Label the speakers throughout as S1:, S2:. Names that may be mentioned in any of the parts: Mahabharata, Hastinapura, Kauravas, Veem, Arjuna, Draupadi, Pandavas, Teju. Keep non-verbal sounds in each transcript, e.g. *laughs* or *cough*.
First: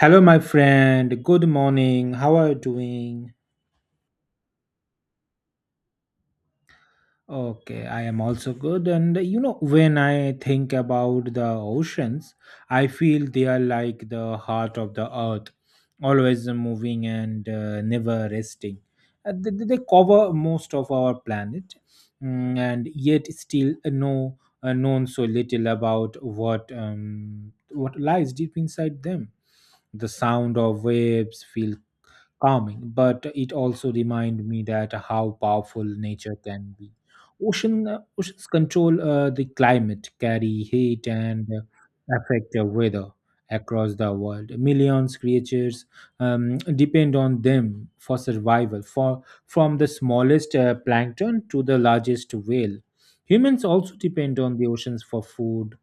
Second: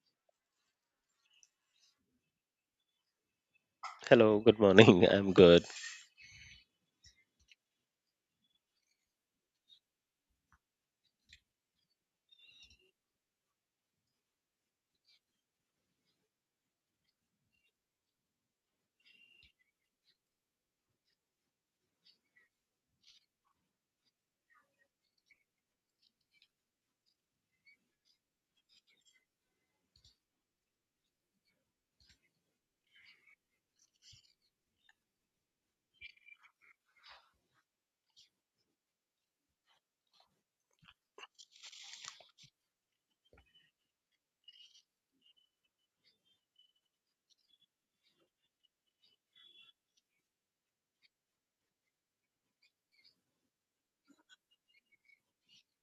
S1: Hello, my friend. Good morning. How are you doing?
S2: Hello, good morning. *laughs* I'm good.
S1: Okay, I am also good. And you know, when I think about the oceans, I feel they are like the heart of the earth, always moving and never resting. They cover most of our planet, and yet still know known so little about what lies deep inside them. The sound of waves feel calming, but it also reminded me that how powerful nature can be. Oceans control the climate, carry heat, and affect the weather across the world. Millions creatures um, depend on them for survival, for from the smallest plankton to the largest whale. Humans also depend on the oceans for food,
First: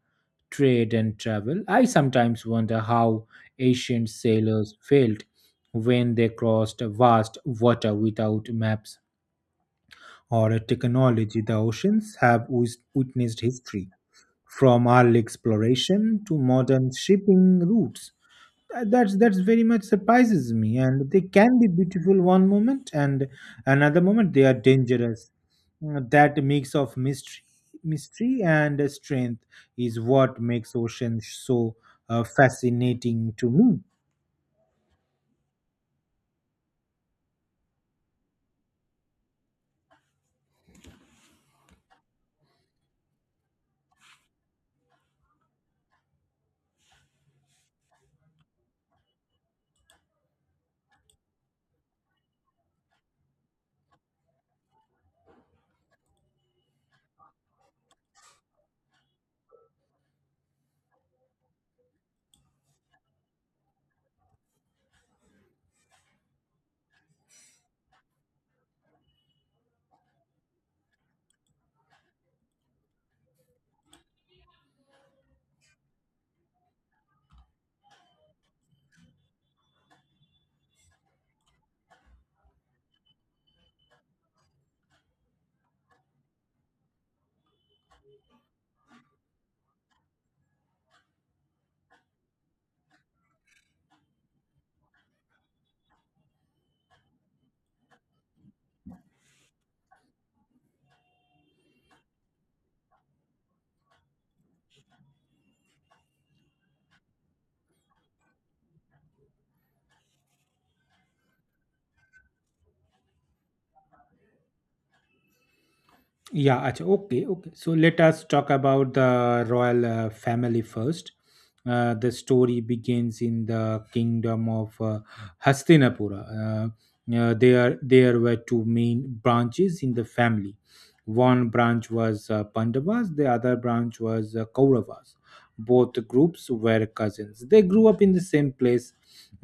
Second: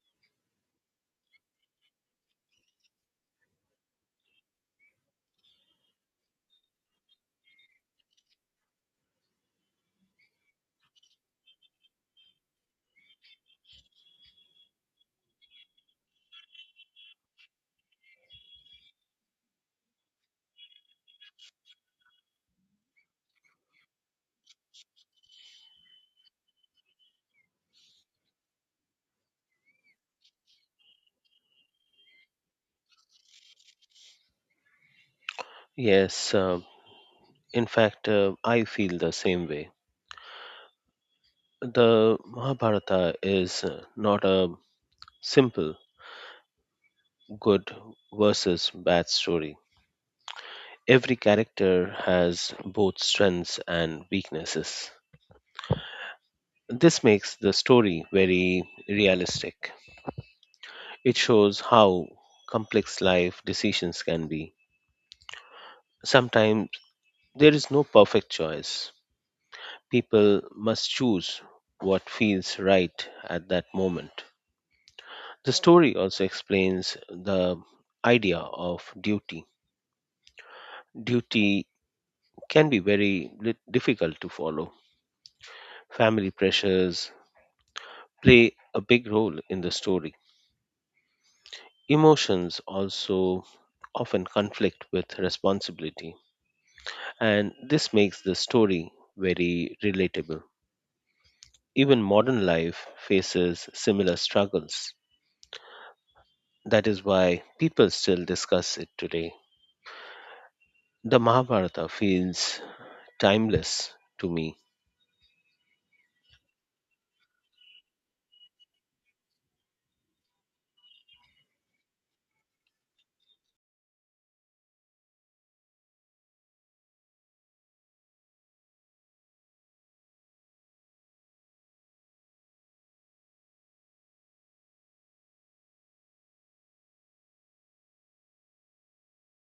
S1: trade and travel. I sometimes wonder how ancient sailors felt when they crossed vast water without maps or technology. The oceans have witnessed history, from early exploration to modern shipping routes. That's very much surprises me. And they can be beautiful one moment, and another moment they are dangerous. That mix of mystery and strength is what makes oceans so fascinating to me.
S2: Yes, in fact, I feel the same way. The Mahabharata is not a simple good versus bad story. Every character has both strengths and weaknesses. This makes the story very realistic. It shows how complex life decisions can be. Sometimes there is no perfect choice, people must choose what feels right at that moment. The story also explains the idea of duty. Duty can be very difficult to follow. Family pressures play a big role in the story. Emotions also often conflict with responsibility, and this makes the story very relatable. Even modern life faces similar struggles. That is why people still discuss it today. The Mahabharata feels timeless to me.
S1: Yeah, acha, okay, okay. So let us talk about the royal family first. The story begins in the kingdom of Hastinapura. There were two main branches in the family. One branch was Pandavas, the other branch was Kauravas. Both groups were cousins. They grew up in the same place.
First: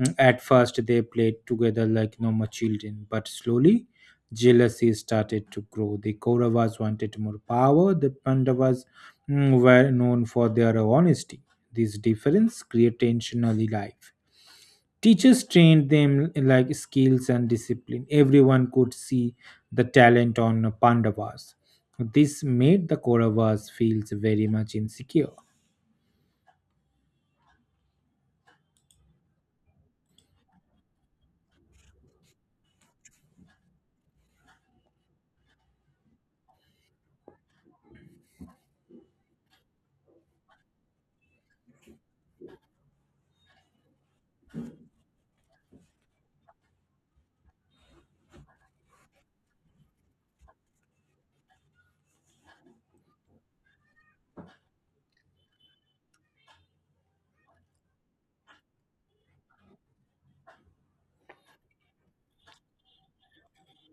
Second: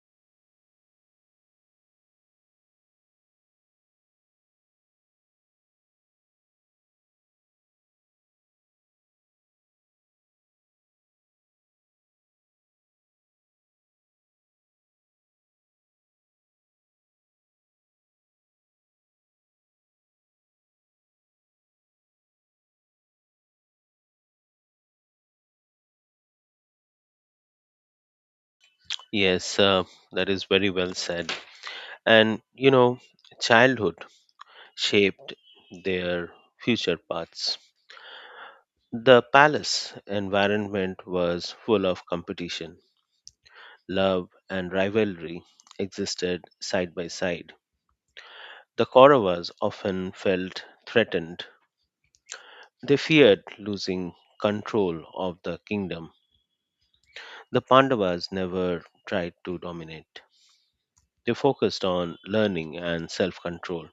S1: At first, they played together like normal children, but slowly jealousy started to grow. The Kauravas wanted more power, the Pandavas were known for their honesty. These differences create tension early life. Teachers trained them like skills and discipline. Everyone could see the talent on Pandavas. This made the Kauravas feel very much insecure.
S2: Yes, that is very well said. And you know, childhood shaped their future paths. The palace environment was full of competition, love, and rivalry existed side by side. The Kauravas often felt threatened. They feared losing control of the kingdom. The Pandavas never tried to dominate. They focused on learning and self control.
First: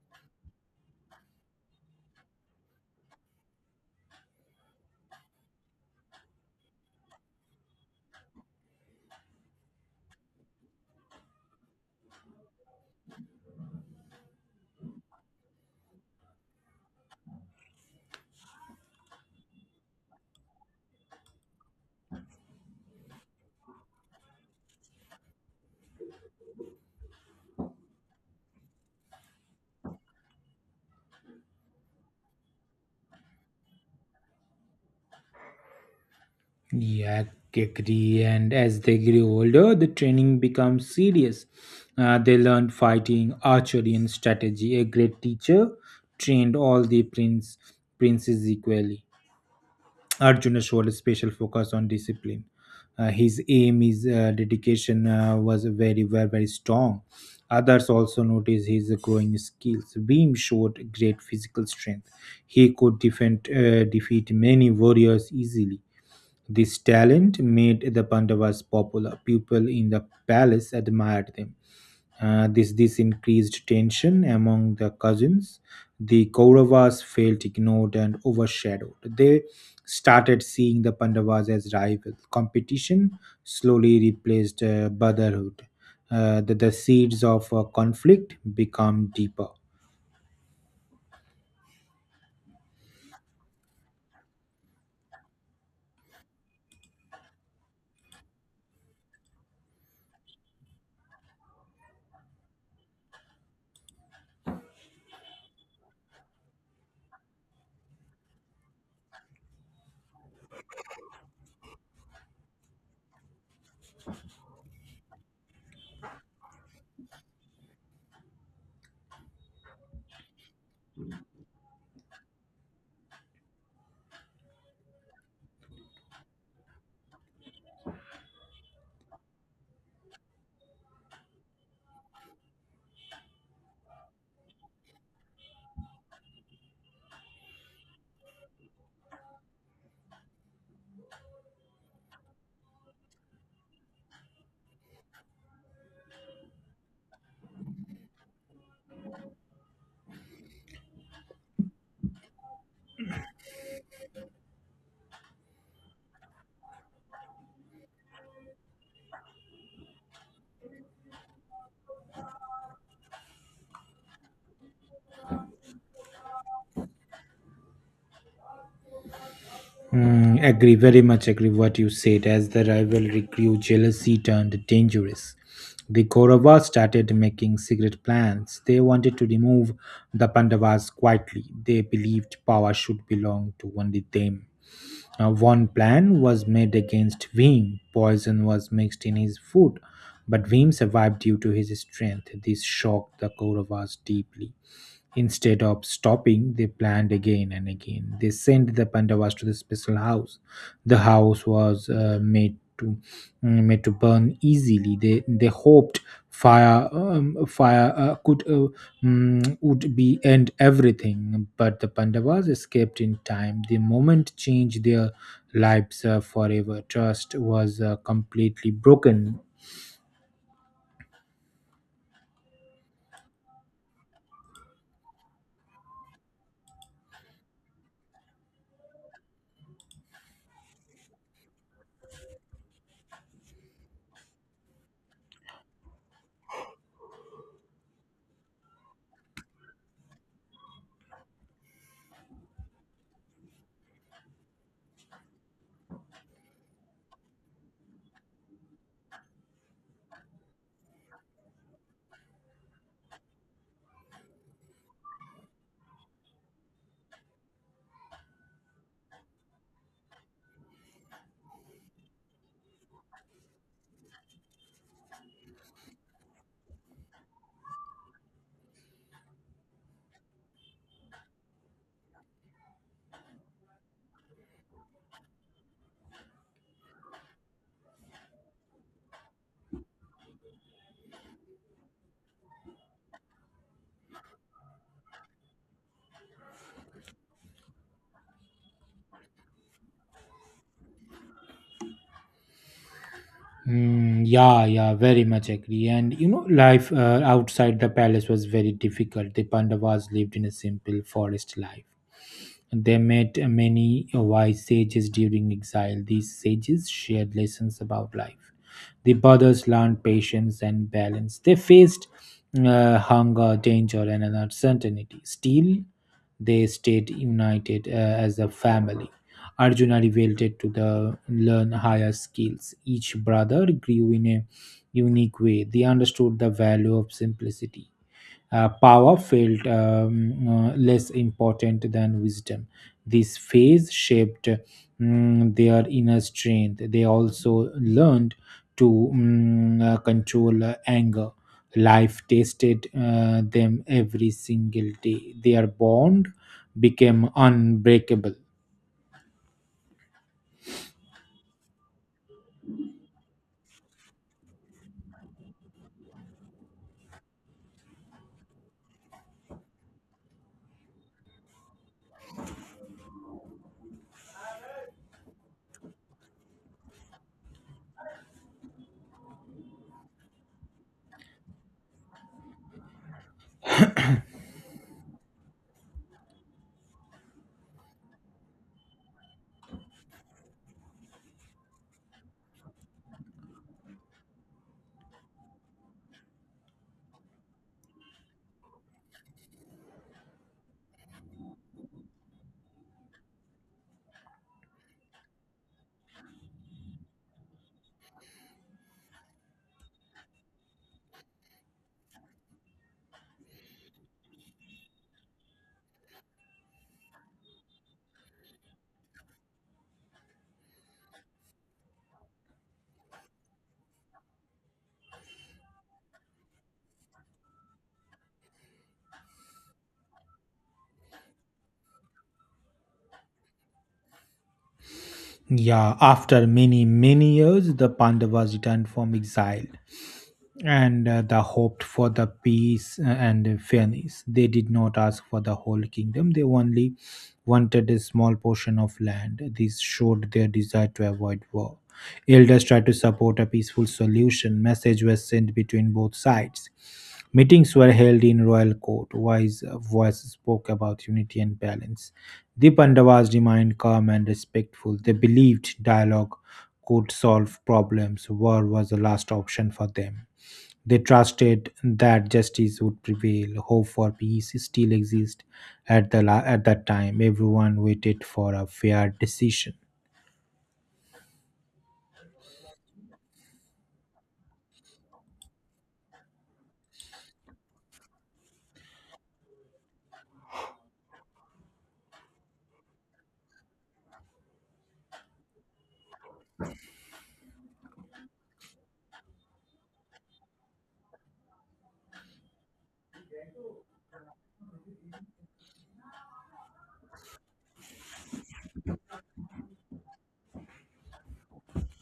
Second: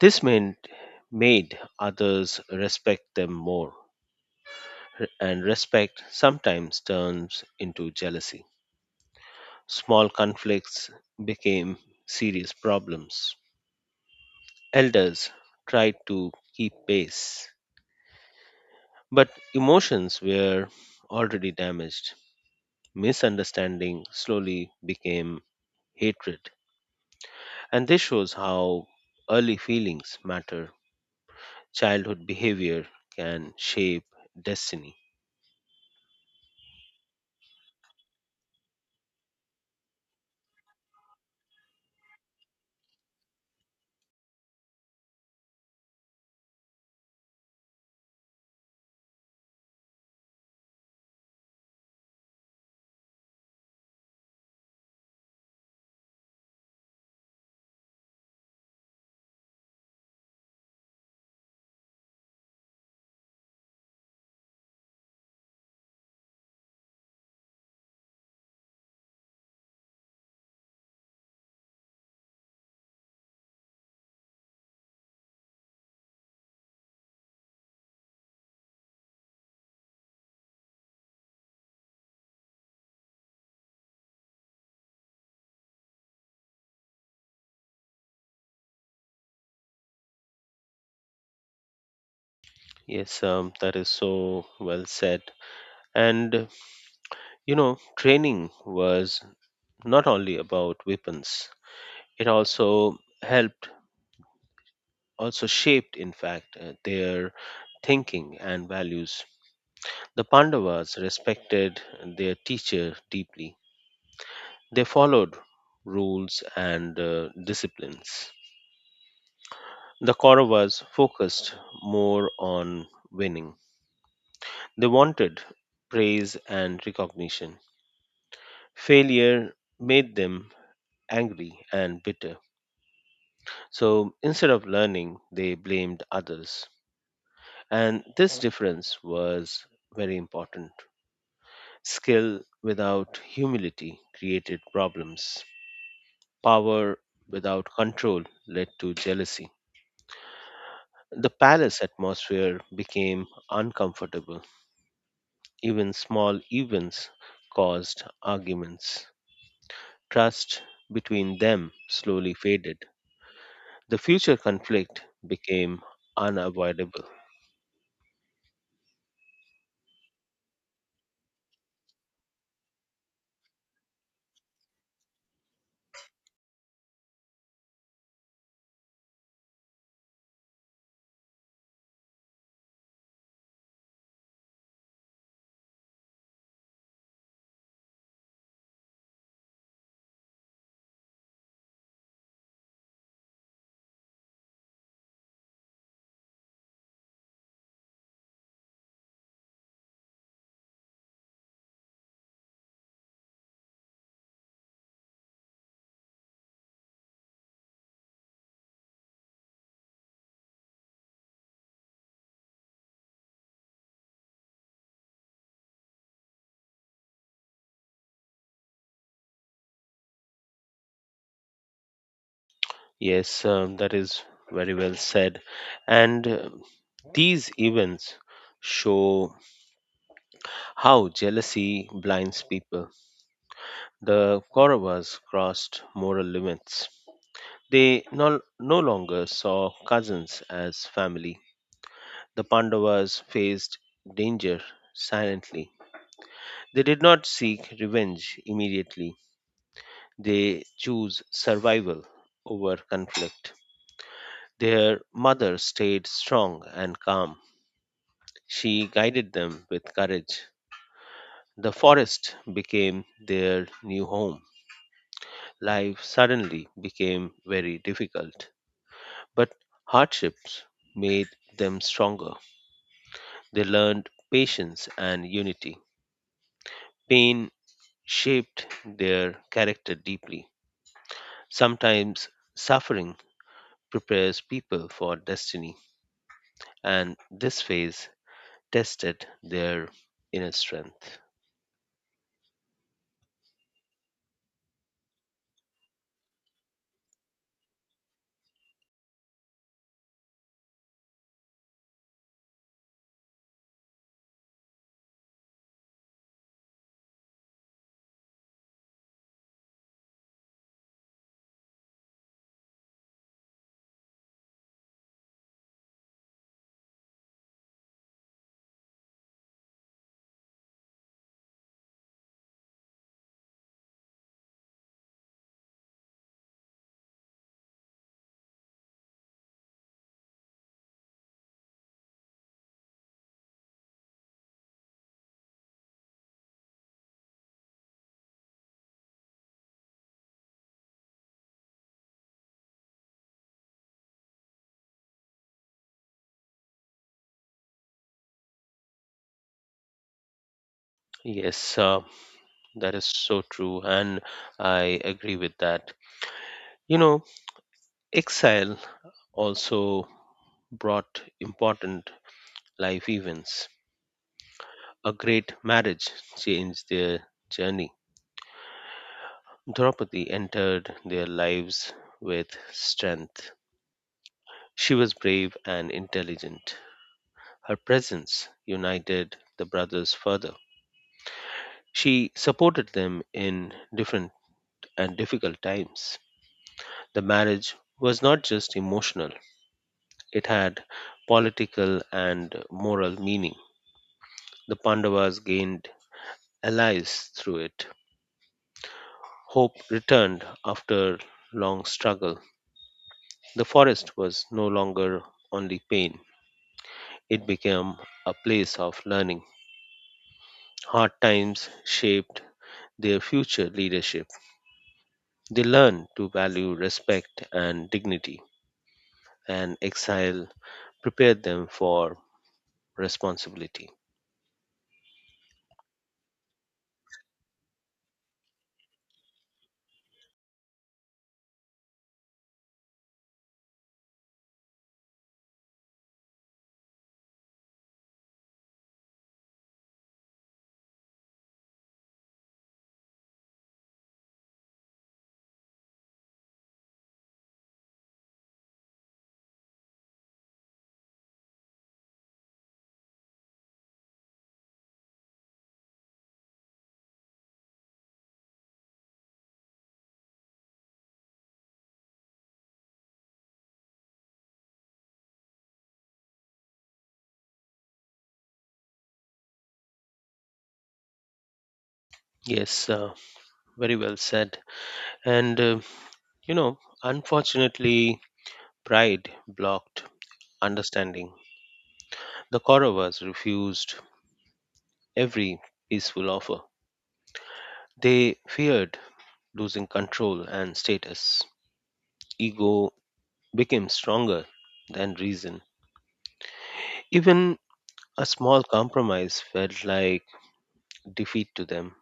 S2: This meant made others respect them more, and respect sometimes turns into jealousy. Small conflicts became serious problems. Elders tried to keep pace, but emotions were already damaged. Misunderstanding slowly became hatred. And this shows how early feelings matter. Childhood behavior can shape destiny.
S1: Yeah, agree. And as they grew older, the training becomes serious. They learned fighting, archery, and strategy. A great teacher trained all the princes equally. Arjuna showed a special focus on discipline. His dedication was very strong. Others also noticed his growing skills. Beam showed great physical strength. He could defeat many warriors easily. This talent made the Pandavas popular. People in the palace admired them. This increased tension among the cousins. The Kauravas felt ignored and overshadowed. They started seeing the Pandavas as rivals. Competition slowly replaced brotherhood. The seeds of conflict become deeper.
S2: Yes, that is so well said. And, you know, training was not only about weapons, it also helped, also shaped, in fact, their thinking and values. The Pandavas respected their teacher deeply, they followed rules and disciplines. The Kauravas focused more on winning. They wanted praise and recognition. Failure made them angry and bitter. So instead of learning, they blamed others. And this difference was very important. Skill without humility created problems, power without control led to jealousy. The palace atmosphere became uncomfortable. Even small events caused arguments. Trust between them slowly faded. The future conflict became unavoidable.
S1: Mm, agree, very much agree what you said. As the rivalry grew, jealousy turned dangerous. The Kauravas started making secret plans. They wanted to remove the Pandavas quietly. They believed power should belong to only them. Now, one plan was made against Veem. Poison was mixed in his food, but Veem survived due to his strength. This shocked the Kauravas deeply. Instead of stopping, they planned again and again. They sent the Pandavas to the special house. The house was made to burn easily. They hoped fire would be end everything. But the Pandavas escaped in time. The moment changed their lives forever. Trust was completely broken.
S2: Yes, that is very well said. And these events show how jealousy blinds people. The Kauravas crossed moral limits. They no longer saw cousins as family. The Pandavas faced danger silently. They did not seek revenge immediately, they chose survival over conflict. Their mother stayed strong and calm. She guided them with courage. The forest became their new home. Life suddenly became very difficult, but hardships made them stronger. They learned patience and unity. Pain shaped their character deeply. Sometimes suffering prepares people for destiny, and this phase tested their inner strength.
S1: Mm, yeah, very much agree. And you know, life outside the palace was very difficult. The Pandavas lived in a simple forest life. They met many wise sages during exile. These sages shared lessons about life. The brothers learned patience and balance. They faced hunger, danger, and uncertainty. Still, they stayed united as a family. Arjuna revolted to the learn higher skills. Each brother grew in a unique way. They understood the value of simplicity. Power felt less important than wisdom. This phase shaped their inner strength. They also learned to control anger. Life tested them every single day. Their bond became unbreakable.
S2: Yes, that is so true, and I agree with that. You know, exile also brought important life events. A great marriage changed their journey. Draupadi entered their lives with strength. She was brave and intelligent. Her presence united the brothers further. She supported them in different and difficult times. The marriage was not just emotional, it had political and moral meaning. The Pandavas gained allies through it. Hope returned after long struggle. The forest was no longer only pain, it became a place of learning. Hard times shaped their future leadership. They learned to value respect and dignity, and exile prepare them for responsibility.
S1: Yeah, after many years, the Pandavas returned from exile, and they hoped for the peace and fairness. They did not ask for the whole kingdom, they only wanted a small portion of land. This showed their desire to avoid war. Elders tried to support a peaceful solution. Message was sent between both sides. Meetings were held in royal court. Wise voices spoke about unity and balance. The Pandavas remained calm and respectful. They believed dialogue could solve problems. War was the last option for them. They trusted that justice would prevail. Hope for peace still exists at at that time. Everyone waited for a fair decision.
S2: Yes, very well said. And, you know, unfortunately, pride blocked understanding. The Kauravas refused every peaceful offer. They feared losing control and status. Ego became stronger than reason. Even a small compromise felt like defeat to them.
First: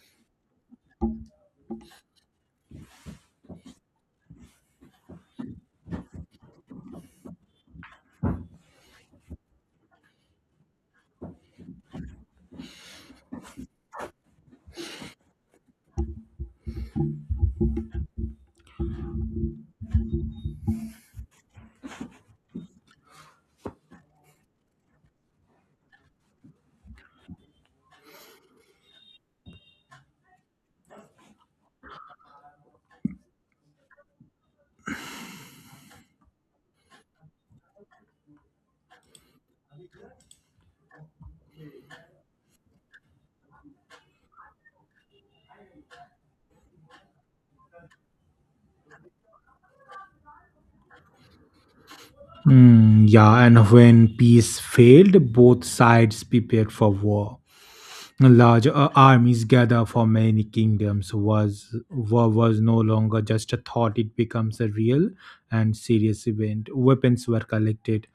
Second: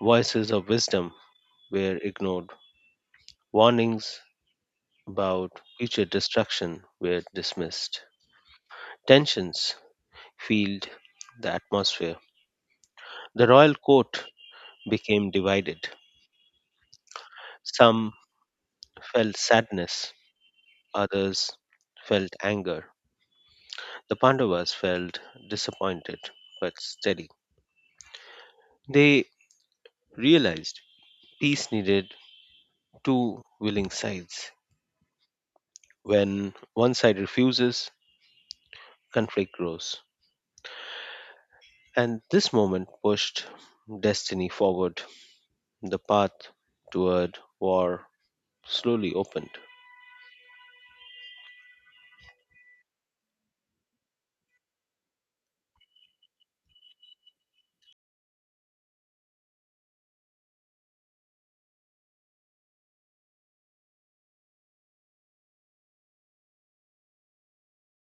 S2: Voices of wisdom were ignored. Warnings about future destruction were dismissed. Tensions filled the atmosphere. The royal court became divided. Some felt sadness, others felt anger. The Pandavas felt disappointed but steady. They realized peace needed two willing sides. When one side refuses, conflict grows. And this moment pushed destiny forward. The path toward war slowly opened.
S1: Mm, yeah, and when peace failed, both sides prepared for war. Large armies gather for many kingdoms was war was no longer just a thought; it becomes a real and serious event. Weapons were collected,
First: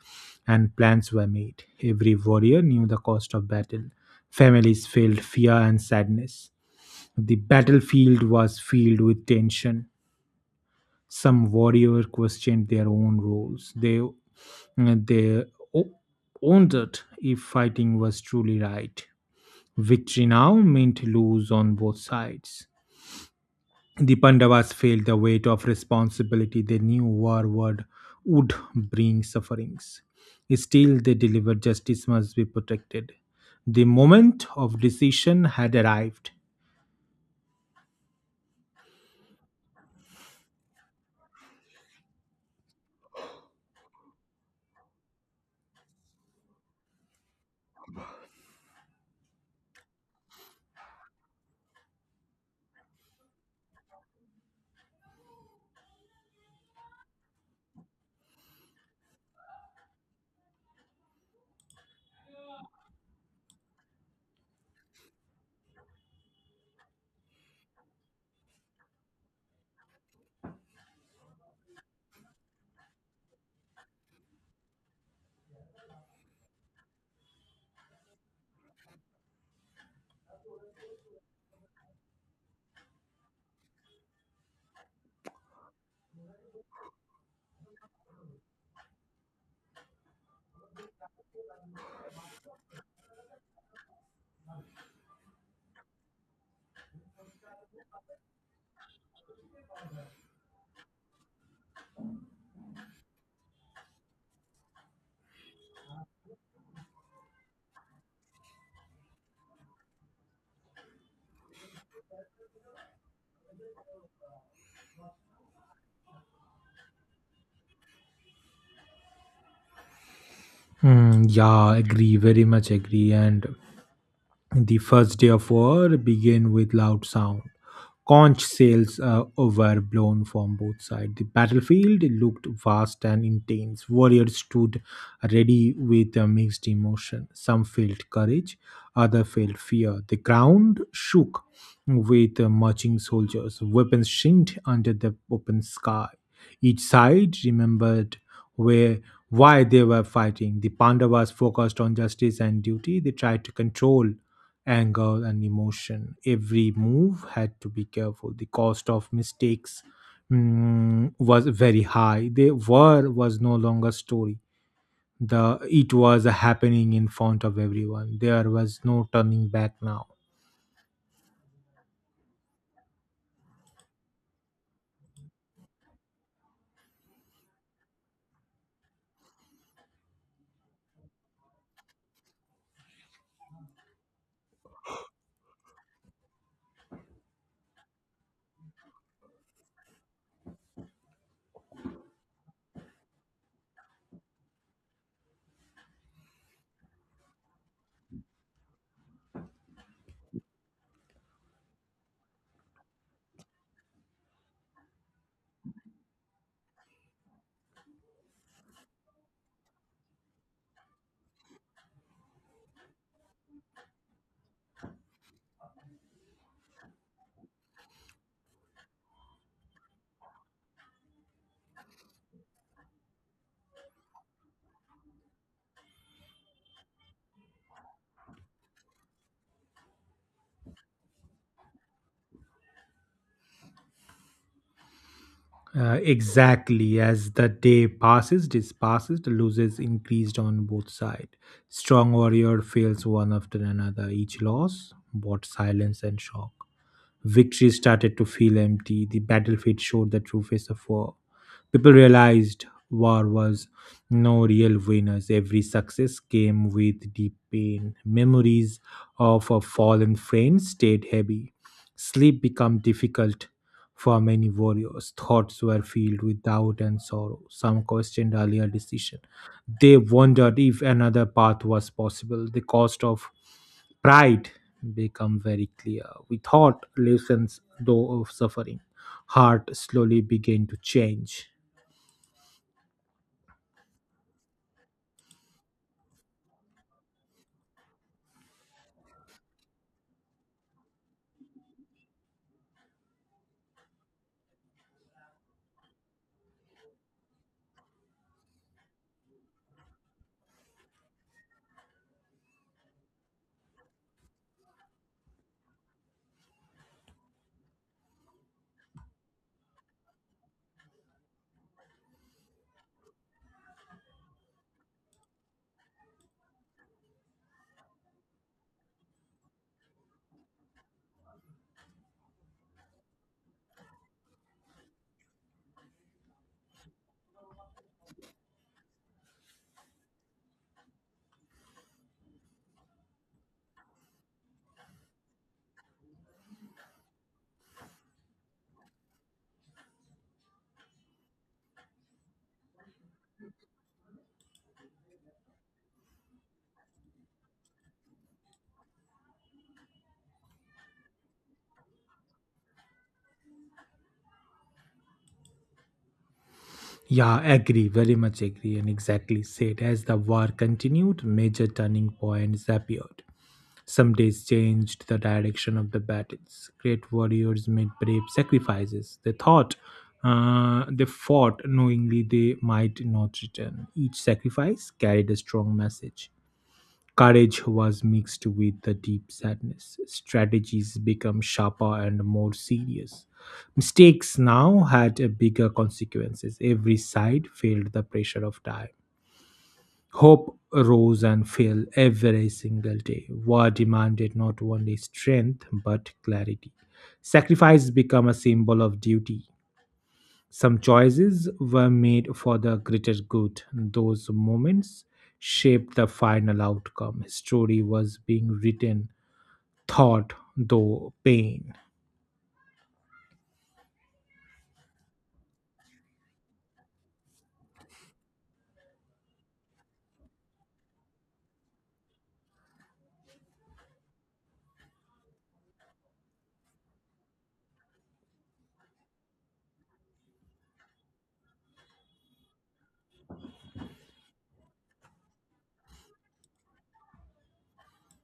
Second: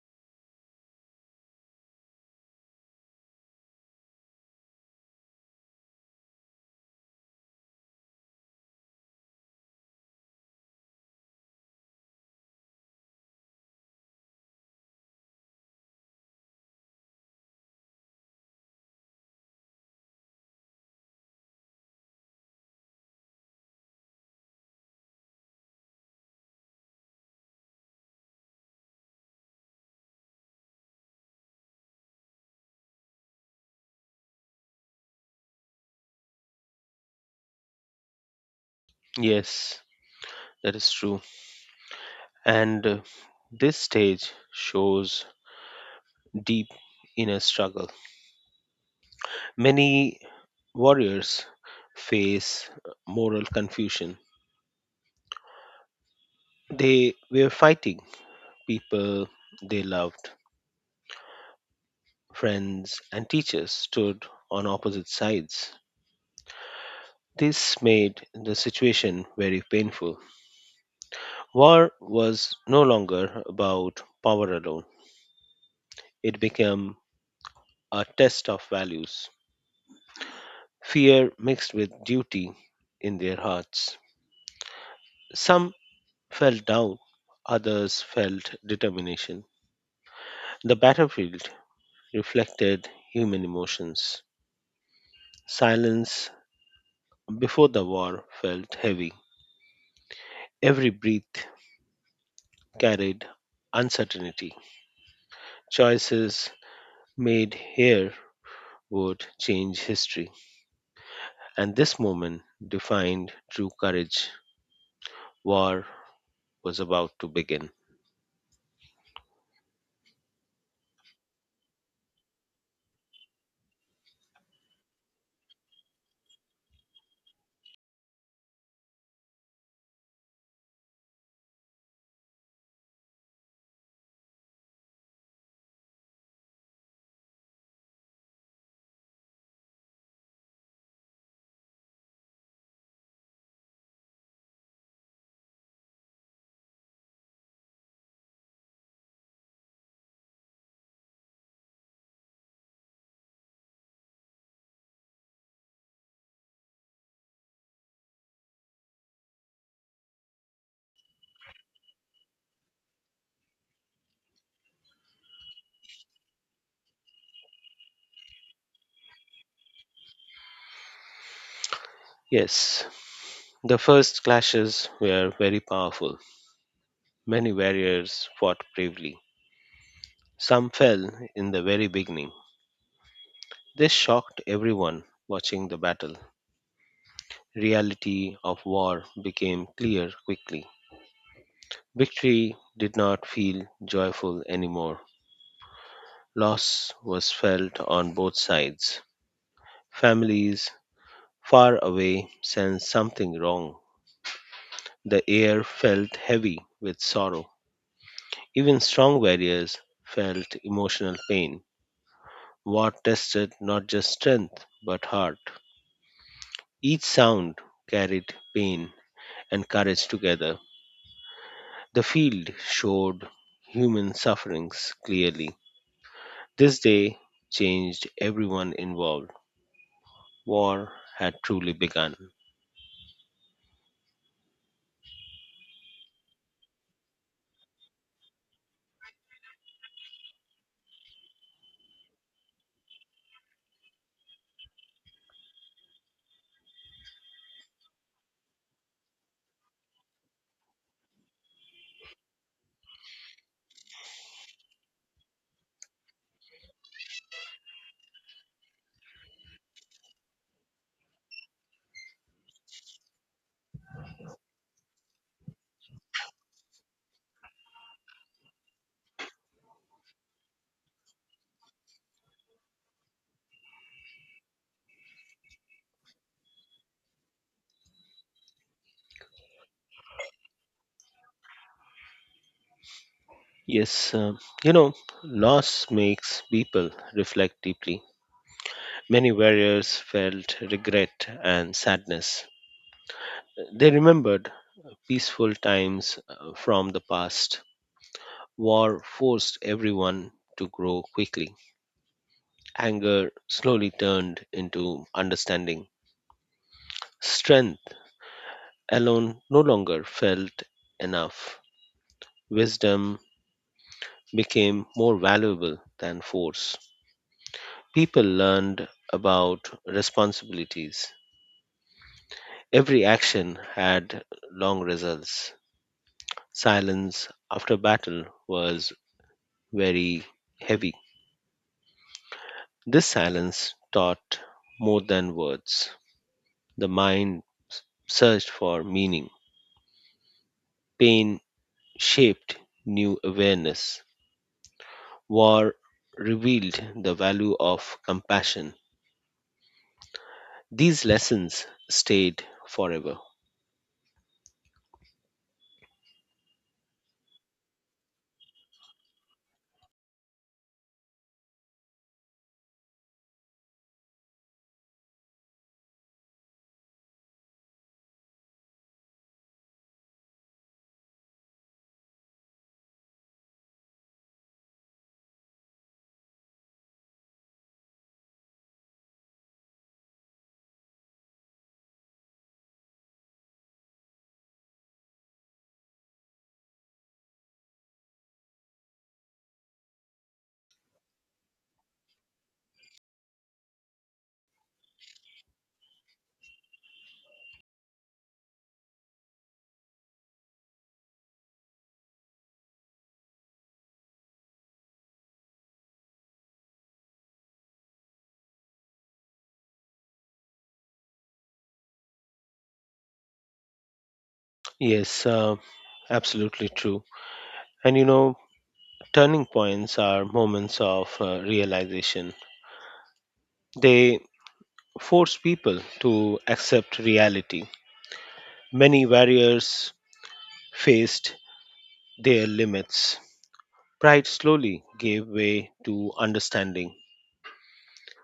S1: and plans were made. Every warrior knew the cost of battle. Families felt fear and sadness. The battlefield was filled with tension. Some warriors questioned their own roles. They o- Wondered if fighting was truly right victory now meant lose on both sides. The Pandavas felt the weight of responsibility they knew war would bring sufferings. Still, they delivered justice must be protected. The moment of decision had arrived.
S2: Yes, that is true. And this stage shows deep inner struggle. Many warriors face moral confusion. They were fighting people they loved, friends, and teachers stood on opposite sides. This made the situation very painful. War was no longer about power alone, it became a test of values. Fear mixed with duty in their hearts. Some felt doubt, others felt determination. The battlefield reflected human emotions. Silence before the war felt heavy. Every breath carried uncertainty. Choices made here would change history, and this moment defined true courage. War was about to begin.
S1: Hmm, yeah, agree, very much agree. And the first day of war began with loud sound. Conch sails were blown from both sides. The battlefield looked vast and intense. Warriors stood ready with a mixed emotion. Some felt courage, others felt fear. The ground shook with marching soldiers. Weapons shined under the open sky. Each side remembered where why they were fighting. The Pandavas focused on justice and duty. They tried to control anger and emotion. Every move had to be careful. The cost of mistakes was very high. The war was no longer story. The It was happening in front of everyone. There was no turning back now.
S2: Yes, the first clashes were very powerful. Many warriors fought bravely. Some fell in the very beginning. This shocked everyone watching the battle. Reality of war became clear quickly. Victory did not feel joyful anymore. Loss was felt on both sides. Families far away sensed something wrong. The air felt heavy with sorrow. Even strong warriors felt emotional pain. War tested not just strength but heart. Each sound carried pain and courage together. The field showed human sufferings clearly. This day changed everyone involved. War had truly begun.
S1: Exactly as this passes, the losses increased on both sides. Strong warrior fails one after another. Each loss brought silence and shock. Victory started to feel empty. The battlefield showed the true face of war. People realized war was no real winners. Every success came with deep pain. Memories of a fallen friend stayed heavy. Sleep became difficult for many warriors. Thoughts were filled with doubt and sorrow. Some questioned earlier decisions they wondered if another path was possible. The cost of pride become very clear. We thought lessons though of suffering. Heart slowly began to change.
S2: Yes, you know, loss makes people reflect deeply. Many warriors felt regret and sadness. They remembered peaceful times from the past. War forced everyone to grow quickly. Anger slowly turned into understanding. Strength alone no longer felt enough. Wisdom became more valuable than force. People learned about responsibilities. Every action had long results. Silence after battle was very heavy. This silence taught more than words. The mind searched for meaning. Pain shaped new awareness. War revealed the value of compassion. These lessons stayed forever.
S1: Yeah, agree, very much agree, and exactly said. As the war continued, major turning points appeared. Some days changed the direction of the battles. Great warriors made brave sacrifices. They fought knowingly they might not return. Each sacrifice carried a strong message. Courage was mixed with the deep sadness. Strategies became sharper and more serious. Mistakes now had a bigger consequences. Every side felt the pressure of time. Hope rose and fell every single day. War demanded not only strength but clarity. Sacrifice became a symbol of duty. Some choices were made for the greater good. Those moments shaped the final outcome. Story was being written, thought though pain.
S2: Yes, absolutely true. And you know, turning points are moments of realization. They force people to accept reality. Many warriors faced their limits. Pride slowly gave way to understanding.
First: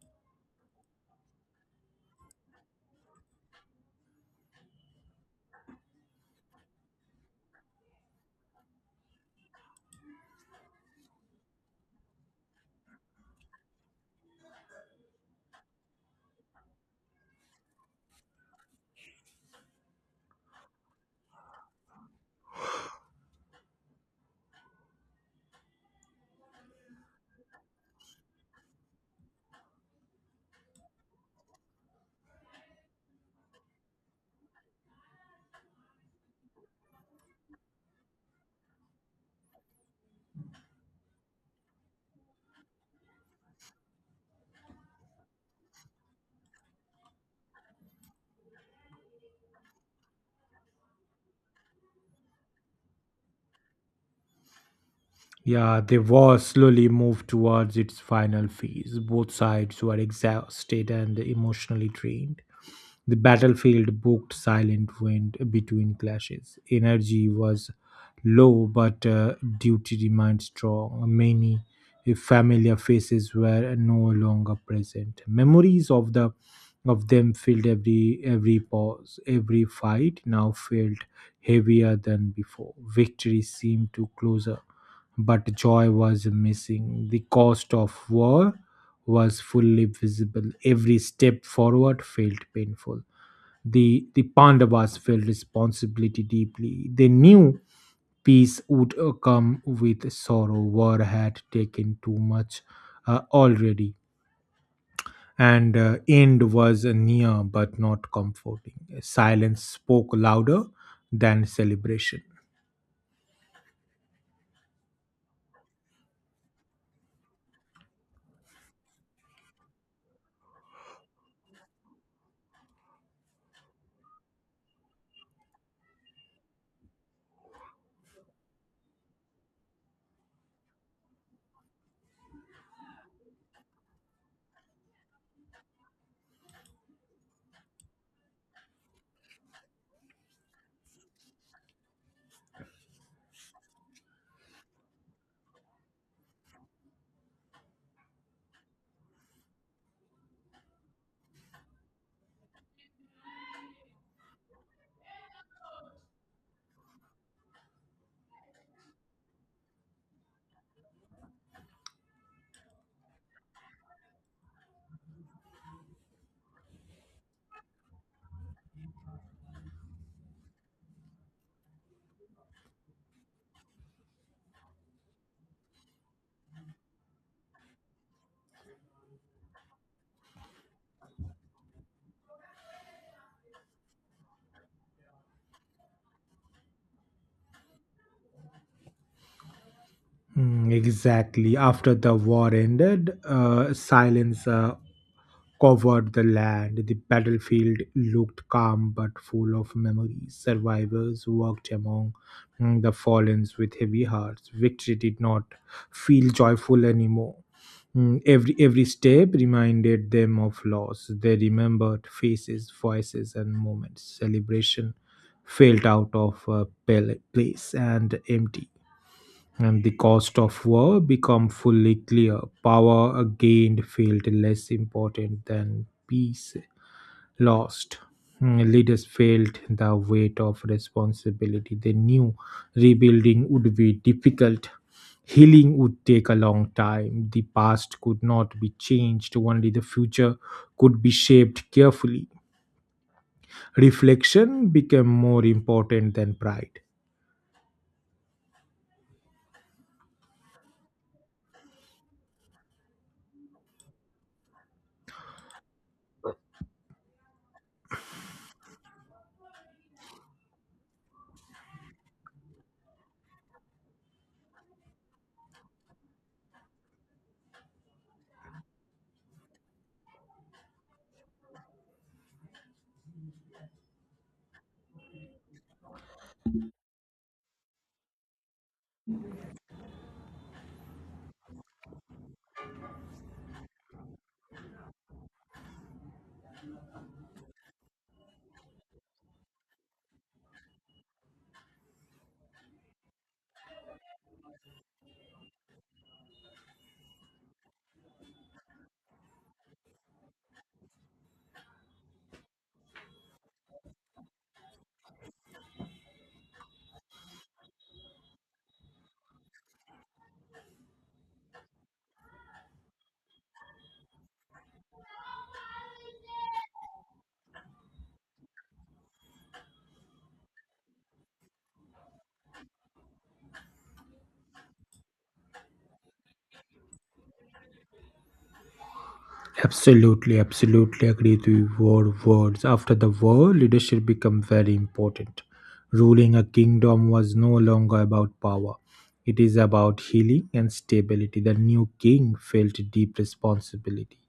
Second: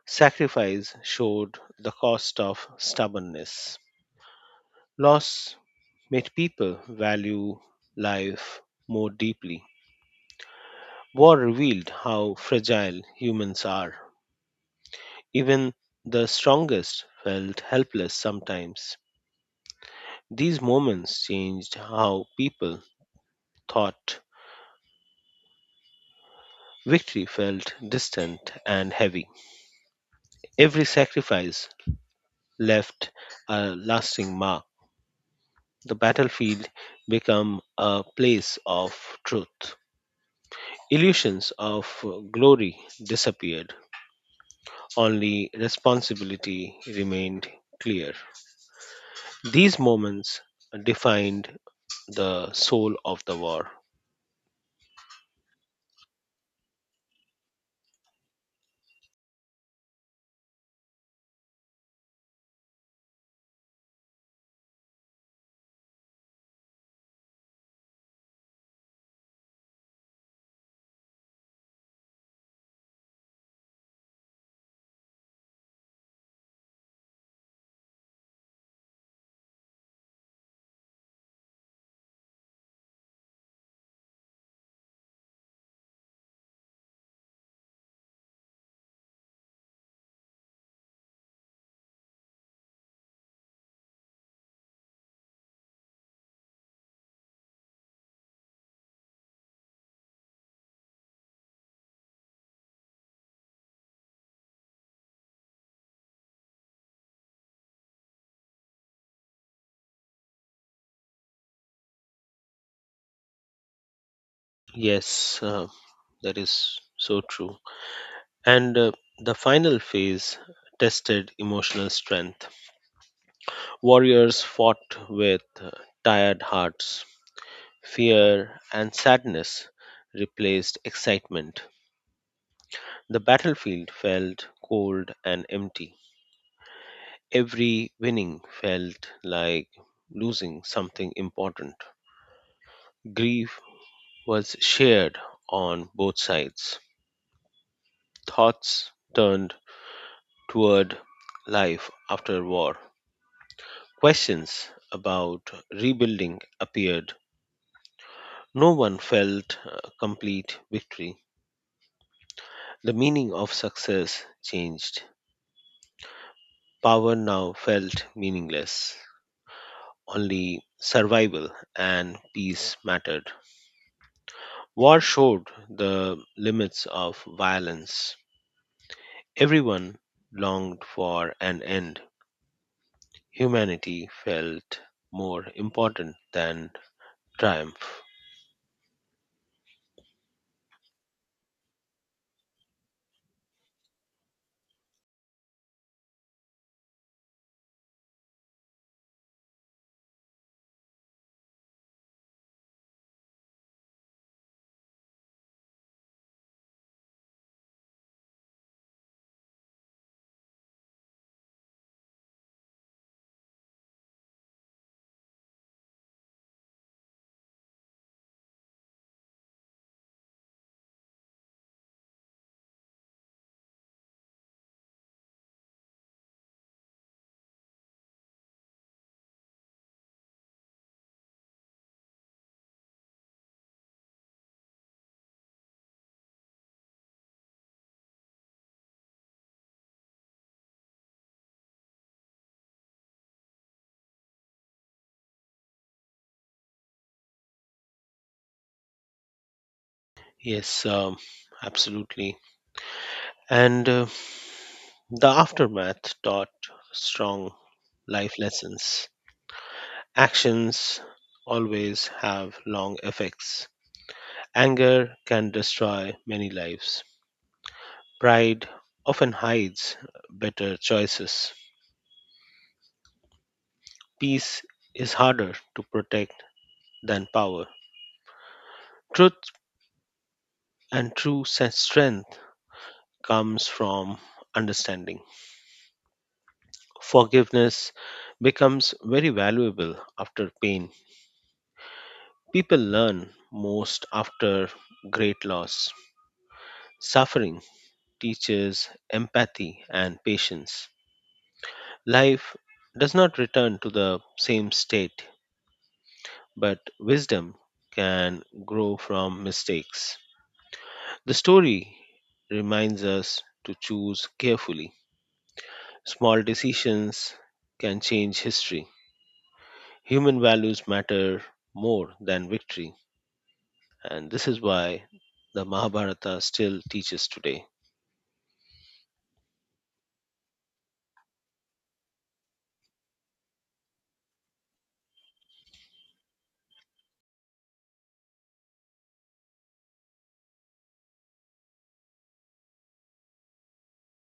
S2: Sacrifice showed the cost of stubbornness. Loss made people value life more deeply. War revealed how fragile humans are. Even the strongest felt helpless sometimes. These moments changed how people thought. Victory felt distant and heavy. Every sacrifice left a lasting mark. The battlefield become a place of truth. Illusions of glory disappeared, only responsibility remained clear. These moments defined the soul of the war.
S1: Yeah, the war slowly moved towards its final phase. Both sides were exhausted and emotionally drained. The battlefield booked silent went between clashes. Energy was low, but duty remained strong. Many familiar faces were no longer present. Memories of the of them filled every pause. Every fight now felt heavier than before. Victory seemed to closer, but joy was missing. The cost of war was fully visible. Every step forward felt painful. The Pandavas felt responsibility deeply. They knew peace would come with sorrow. War had taken too much already, and end was near but not comforting. Silence spoke louder than celebration.
S2: Yes, that is so true. And the final phase tested emotional strength. Warriors fought with tired hearts. Fear and sadness replaced excitement. The battlefield felt cold and empty. Every winning felt like losing something important. Grief was shared on both sides. Thoughts turned toward life after war. Questions about rebuilding appeared. No one felt a complete victory. The meaning of success changed. Power now felt meaningless. Only survival and peace mattered. War showed the limits of violence. Everyone longed for an end. Humanity felt more important than triumph.
S1: Mm, exactly. After the war ended, silence covered the land. The battlefield looked calm but full of memories. Survivors walked among the fallen with heavy hearts. Victory did not feel joyful anymore. Mm, every step reminded them of loss. They remembered faces, voices, and moments. Celebration felt out of pale place and empty and the cost of war become fully clear. Power gained felt less important than peace lost. Mm, Leaders felt the weight of responsibility. They knew rebuilding would be difficult. Healing would take a long time. The past could not be changed, only the future could be shaped carefully. Reflection became more important than pride.
S2: Yes, absolutely. And the aftermath taught strong life lessons. Actions always have long effects. Anger can destroy many lives. Pride often hides better choices. Peace is harder to protect than power. Truth and true strength comes from understanding. Forgiveness becomes very valuable after pain. People learn most after great loss. Suffering teaches empathy and patience. Life does not return to the same state but wisdom can grow from mistakes. The story reminds us to choose carefully. Small decisions can change history. Human values matter more than victory, and this is why the Mahabharata still teaches today.
S1: Absolutely agree to your words. After the war, leadership became very important. Ruling a kingdom was no longer about power. It is about healing and stability. The new king felt deep responsibility.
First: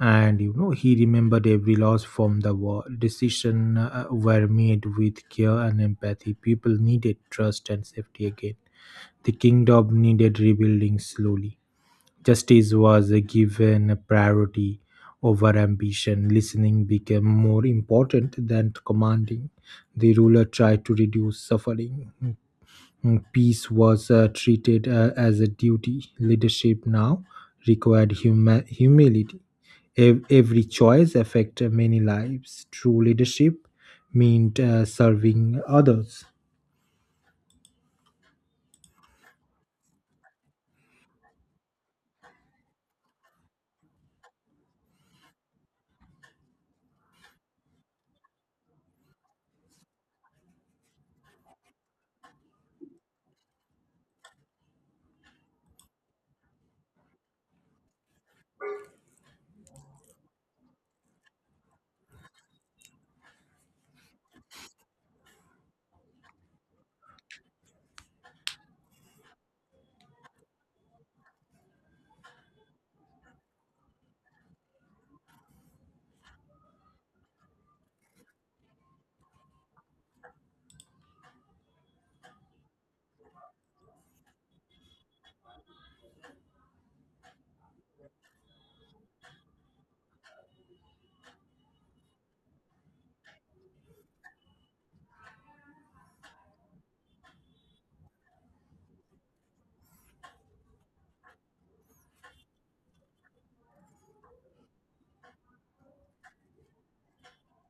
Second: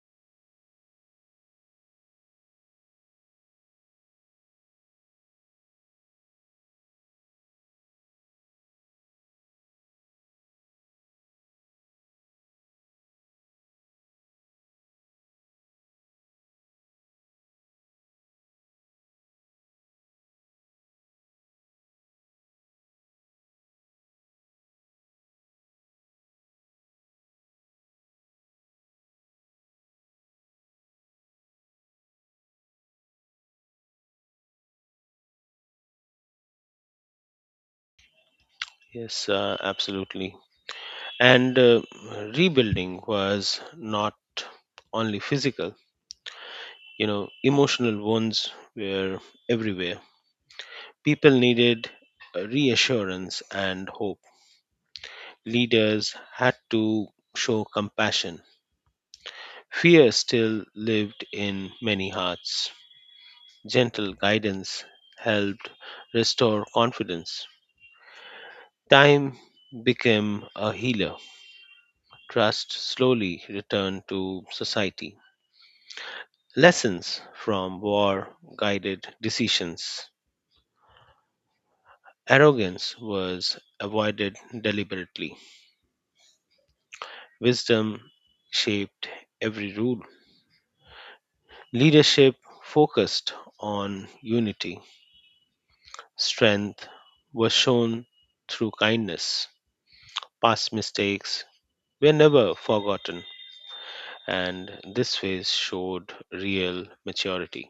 S1: And you know, he remembered every loss from the war. Decisions were made with care and empathy. People needed trust and safety again. The kingdom needed rebuilding slowly. Justice was given priority over ambition. Listening became more important than commanding. The ruler tried to reduce suffering. Peace was treated as a duty. Leadership now required humility. Every choice affected many lives. True leadership meant serving others.
S2: Yes, absolutely. And rebuilding was not only physical, you know, emotional wounds were everywhere. People needed reassurance and hope. Leaders had to show compassion. Fear still lived in many hearts. Gentle guidance helped restore confidence. Time became a healer. Trust slowly returned to society. Lessons from war guided decisions. Arrogance was avoided deliberately. Wisdom shaped every rule. Leadership focused on unity. Strength was shown through kindness. Past mistakes were never forgotten, and this phase showed real maturity.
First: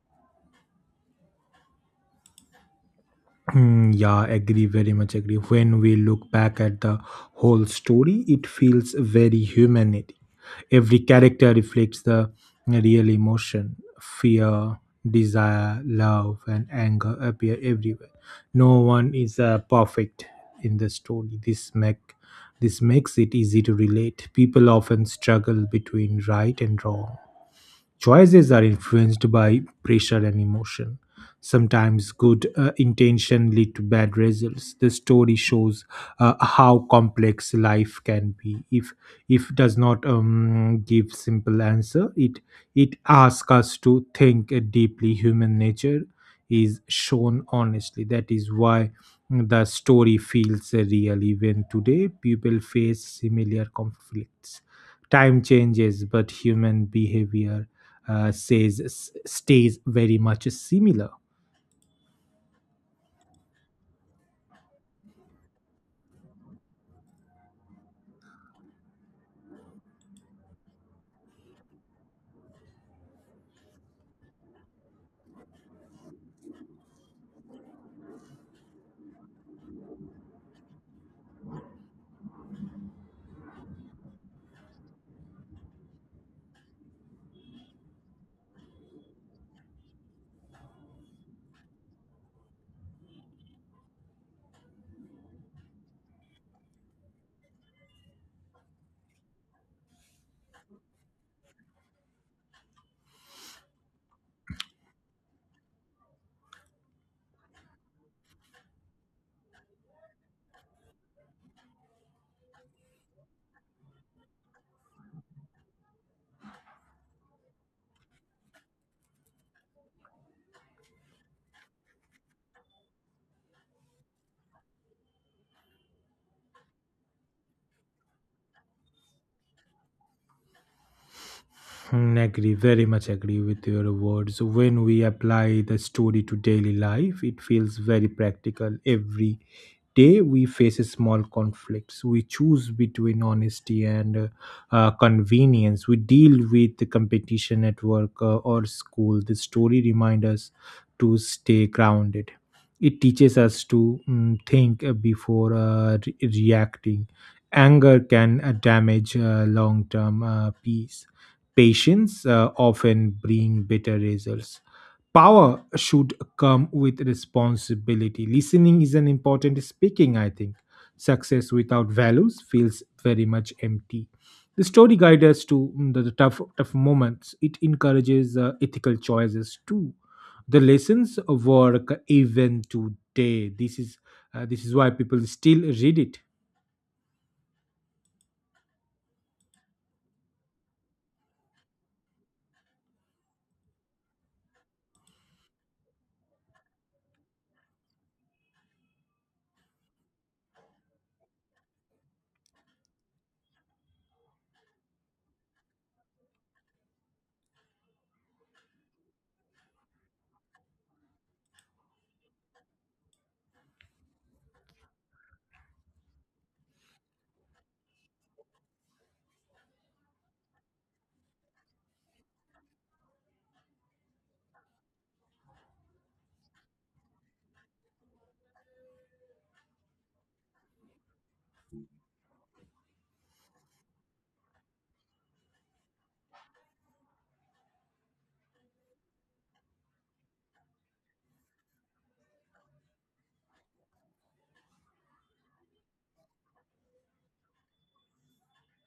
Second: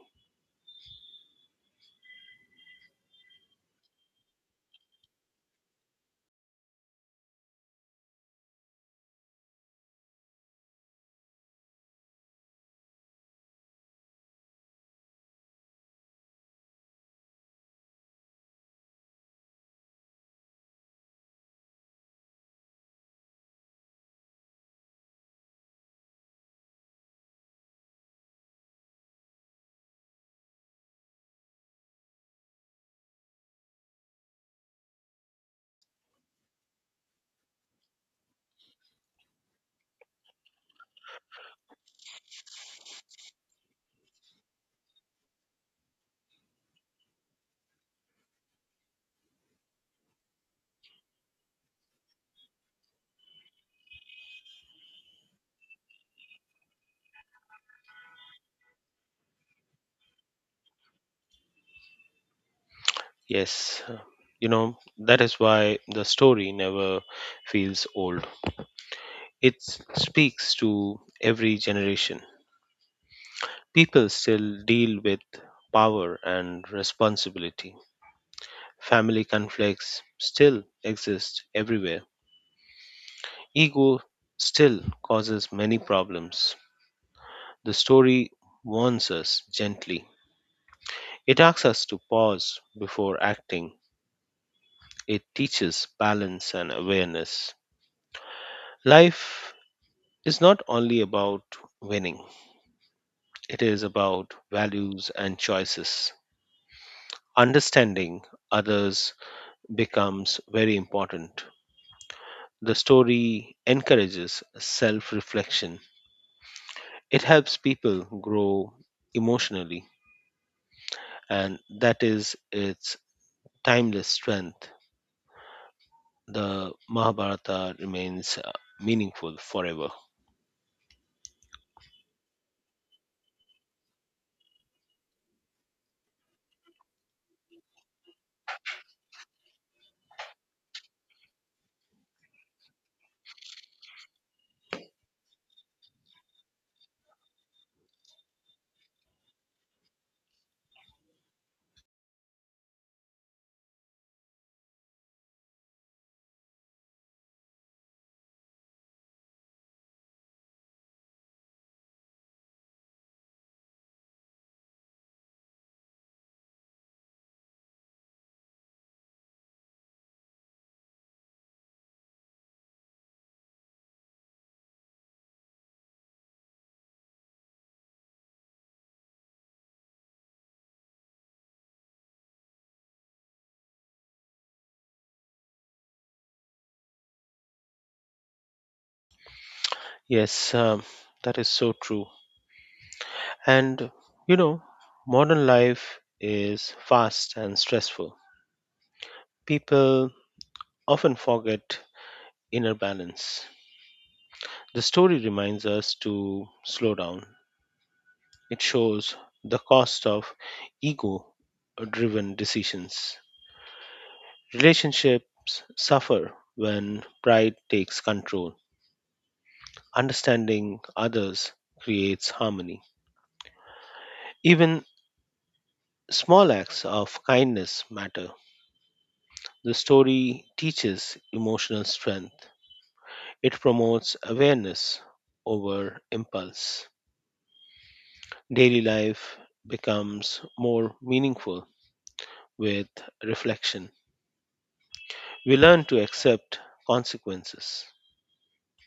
S1: Hmm, yeah, agree, very much agree. When we look back at the whole story, it feels very human. Every character reflects the real emotion. Fear, desire, love, and anger appear everywhere. No one is perfect in the story. This makes it easy to relate. People often struggle between right and wrong. Choices are influenced by pressure and emotion. Sometimes good intention lead to bad results. The story shows how complex life can be. If does not give simple answer, it asks us to think deeply. Human nature is shown honestly. That is why the story feels real. Even today, people face similar conflicts. Time changes, but human behavior says, stays very much similar.
S2: Yes, you know, that is why the story never feels old. It speaks to every generation. People still deal with power and responsibility. Family conflicts still exist everywhere. Ego still causes many problems. The story warns us gently. It asks us to pause before acting. It teaches balance and awareness. Life is not only about winning, it is about values and choices. Understanding others becomes very important. The story encourages self reflection, it helps people grow emotionally, and that is its timeless strength. The Mahabharata remains meaningful forever.
S1: Hmm, agree, very much agree with your words. When we apply the story to daily life, it feels very practical. Every day we face small conflicts. We choose between honesty and convenience. We deal with the competition at work or school. The story reminds us to stay grounded. It teaches us to think before reacting. Anger can damage long term peace. Patience often bring better results. Power should come with responsibility. Listening is an important speaking, I think. Success without values feels very much empty. The story guides us to the tough moments. It encourages ethical choices too. The lessons work even today. This is why people still read it.
S2: Yes, that is so true. And you know, modern life is fast and stressful. People often forget inner balance. The story reminds us to slow down. It shows the cost of ego driven decisions. Relationships suffer when pride takes control. Understanding others creates harmony. Even small acts of kindness matter. The story teaches emotional strength, it promotes awareness over impulse. Daily life becomes more meaningful with reflection. We learn to accept consequences.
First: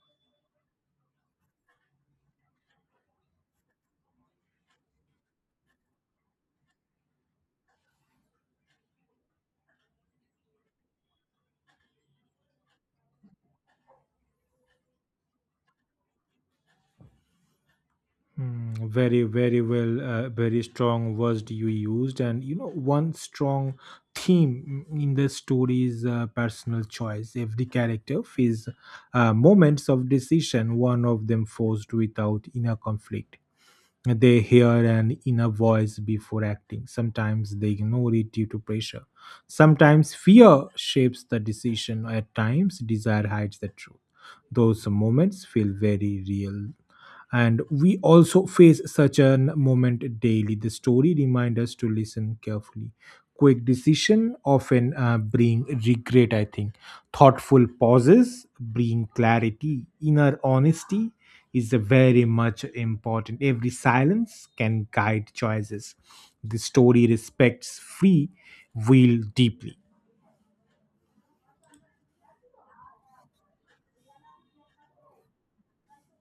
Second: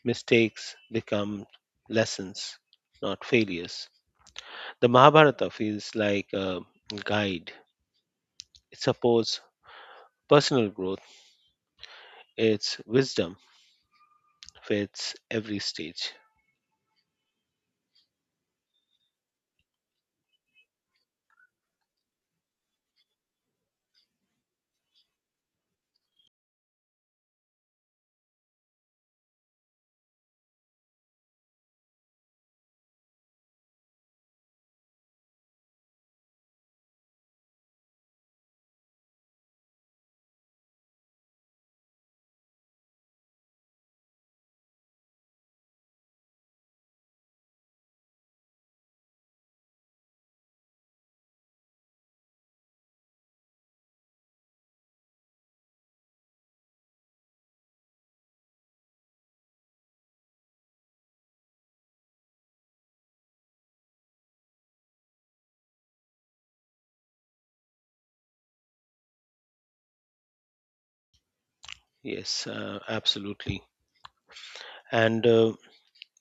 S2: Mistakes become lessons, not failures. The Mahabharata feels like a guide, it supports personal growth. It's wisdom fits every stage.
S1: Hmm, very, very well, very strong words you used. And you know, one strong theme in the story is personal choice. Every character faces moments of decision, one of them forced without inner conflict. They hear an inner voice before acting. Sometimes they ignore it due to pressure. Sometimes fear shapes the decision. At times, desire hides the truth. Those moments feel very real. And we also face such a moment daily. The story reminds us to listen carefully. Quick decision often bring regret, I think. Thoughtful pauses bring clarity. Inner honesty is a very much important. Every silence can guide choices. The story respects free will deeply.
S2: Yes, absolutely. And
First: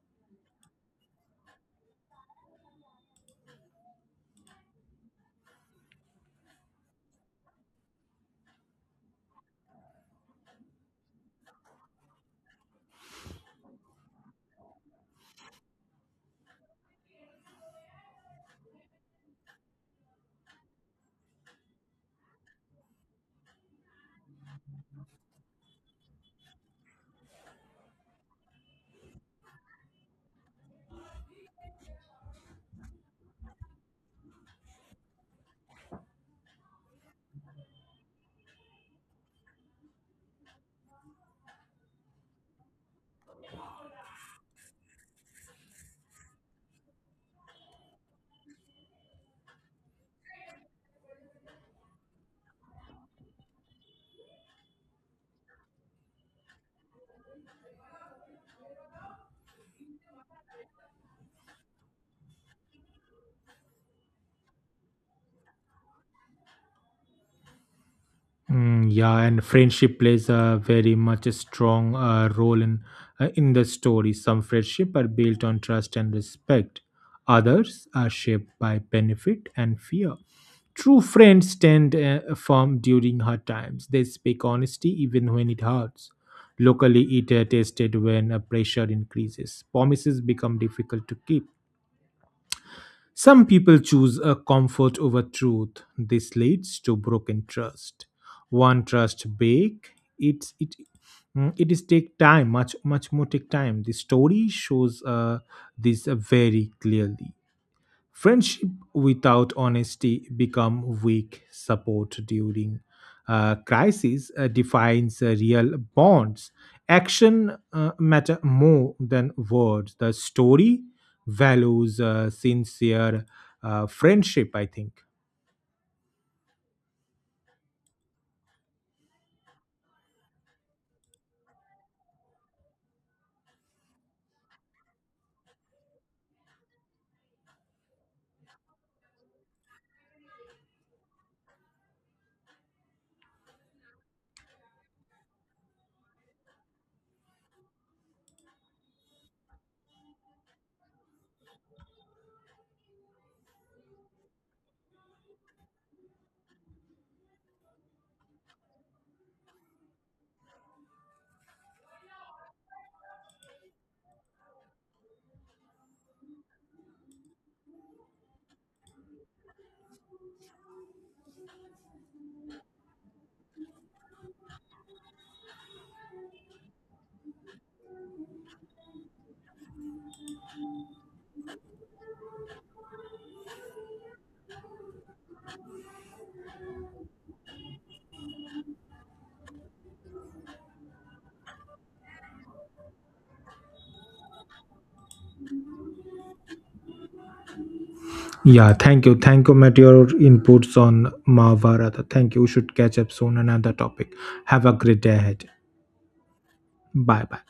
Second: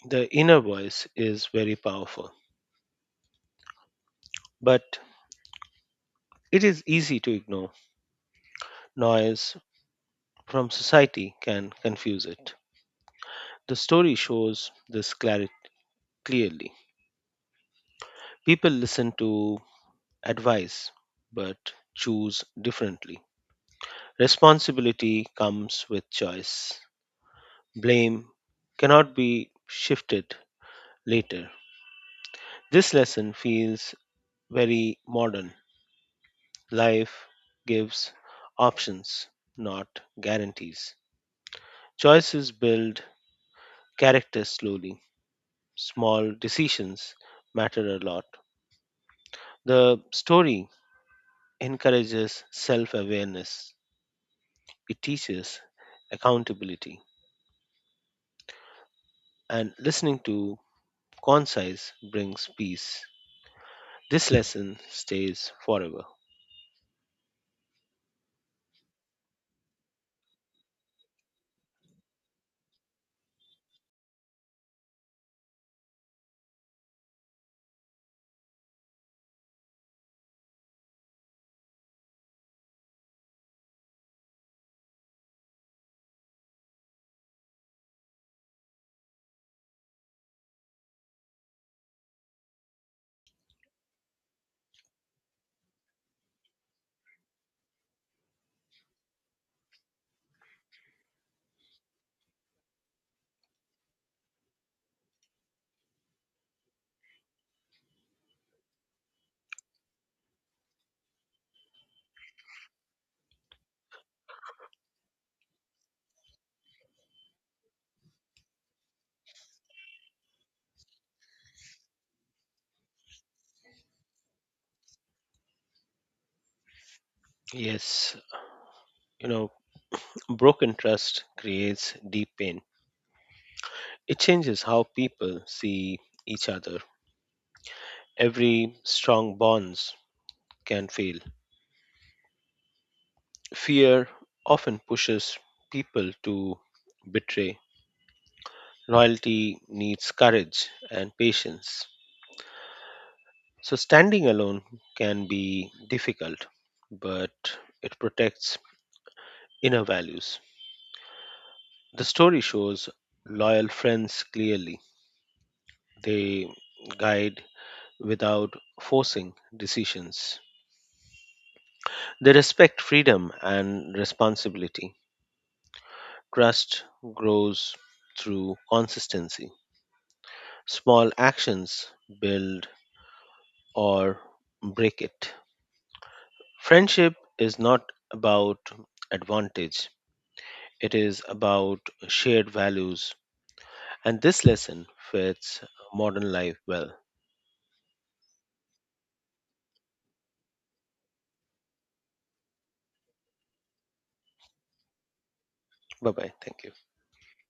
S2: the inner voice is very powerful, but it is easy to ignore. Noise from society can confuse it. The story shows this clarity clearly. People listen to advice but choose differently. Responsibility comes with choice. Blame cannot be shifted later. This lesson feels very modern. Life gives options, not guarantees. Choices build character slowly. Small decisions matter a lot. The story encourages self awareness, it teaches accountability, and listening to concise brings peace. This lesson stays forever.
S1: Mm, yeah, and friendship plays a very much a strong role in the story. Some friendship are built on trust and respect. Others are shaped by benefit and fear. True friends tend form during hard times. They speak honesty even when it hurts. Locally, it tested when pressure increases. Promises become difficult to keep. Some people choose a comfort over truth. This leads to broken trust. One trust break, it's it it is take time, much more take time. The story shows this very clearly. Friendship without honesty become weak. Support during crisis defines real bonds. Action matter more than words. The story values sincere friendship. I think.
S2: Yes, you know, broken trust creates deep pain. It changes how people see each other. Every strong bonds can fail. Fear often pushes people to betray. Loyalty needs courage and patience. So standing alone can be difficult, but it protects inner values. The story shows loyal friends clearly. They guide without forcing decisions. They respect freedom and responsibility. Trust grows through consistency. Small actions build or break it. Friendship is not about advantage, it is about shared values. And this lesson fits modern life well.
S1: Yeah. Thank you. Thank you, Matt. Your inputs on Mahabharata. Thank you. We should catch up soon. Another topic. Have a great day ahead.
S2: Bye bye. Thank you.
S1: Bye bye.